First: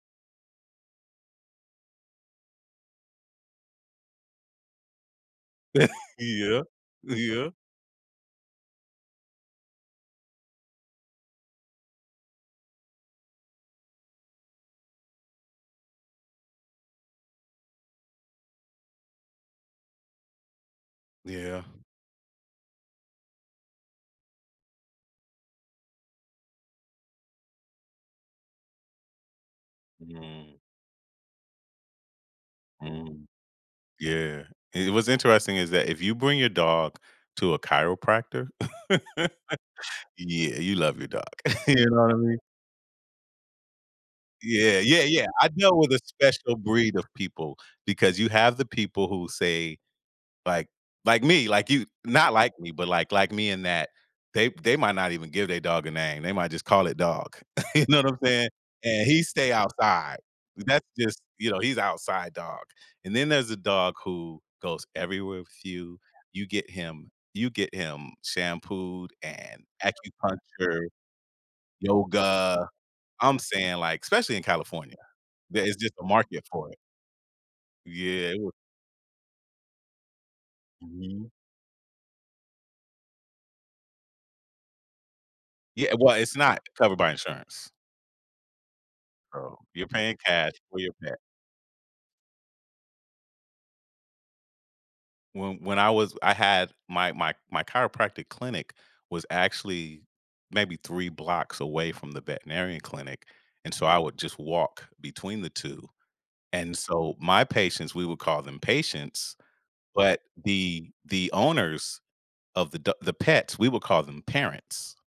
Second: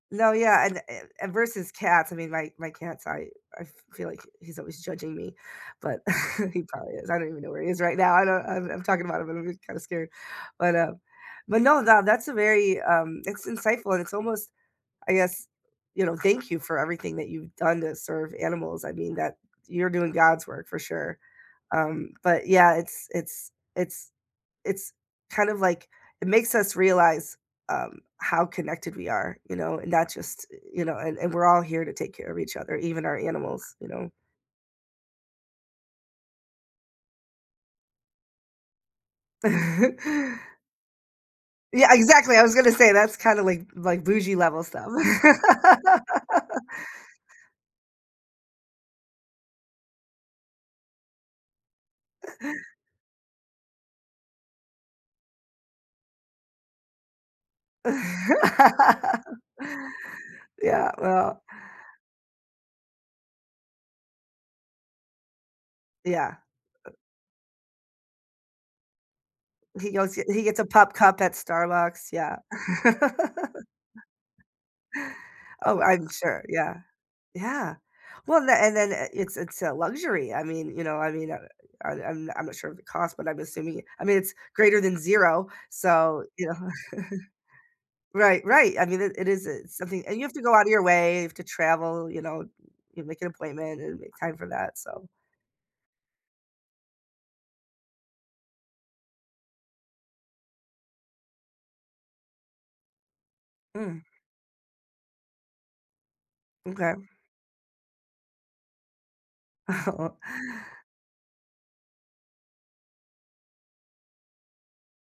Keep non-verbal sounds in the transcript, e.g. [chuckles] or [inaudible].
No, yeah, and, eh, and versus cats, I mean, my my cats, I I feel like he's always judging me, but [chuckles] [chuckles] Yeah. he probably is. I don't even know Yeah. where he is right now. I don't I'm I'm talking about him, and I'm kind of scared, but uh but no, that that's a very, um, it's insightful, and it's almost, I guess you know, thank you for everything that you've done to serve animals. I mean, that you're doing God's work for sure, Yeah. um, but yeah, it's it's it's it's kind of like, it makes us realize, um, how connected we are, you know, and that's just, Mhm. you know and we're all here to take care of each other, even our Mm. animals, you know? Yeah, and what's interesting is that if you bring your dog to a chiropractor [laughs] yeah, [chuckles] you love your dog. Yeah, exactly. [chuckles] I was gonna say that's kind of like like bougie level Yeah. stuff. Yeah. Yeah. I deal with a [laughs] special breed of people because you have the people who say like like me, like you not like me, [chuckles] but like like me in that they they might not even give their dog a name. They might just call it "dog". [chuckles] You know what I'm saying? And he [laughs] stay outside. That's Yeah, just well. you know, he's outside dog. And then there's a dog who goes everywhere with you. Yeah. You get him you get him shampooed and He goes, yeah, he gets a acupuncture, Pup Cup at Starbucks. Yeah. yoga. I'm [laughs] saying, like, especially in California, there is Oh, just a I'm sure, market for it. yeah. Yeah. Yeah, I Well, would. then and then it's it's a luxury. I mean, you know, I Mhm. mean, I'm I'm I'm not sure of the cost, but I'm assuming, I mean, it's greater than 0, Yeah. Well, so, it's you know? not covered by insurance. [chuckles] Right, right. I mean, it it is So, it's you're something and paying you have to cash go out of for your your pet. way to travel, you know, you make an appointment and make time for that. So When when I was I had my my my chiropractic clinic was actually maybe three blocks away from the veterinarian clinic, and so I Mm. would just walk between the two, and Okay. so my patients, we would call them patients, Aw. but the the owners of the do the pets, we would call them parents.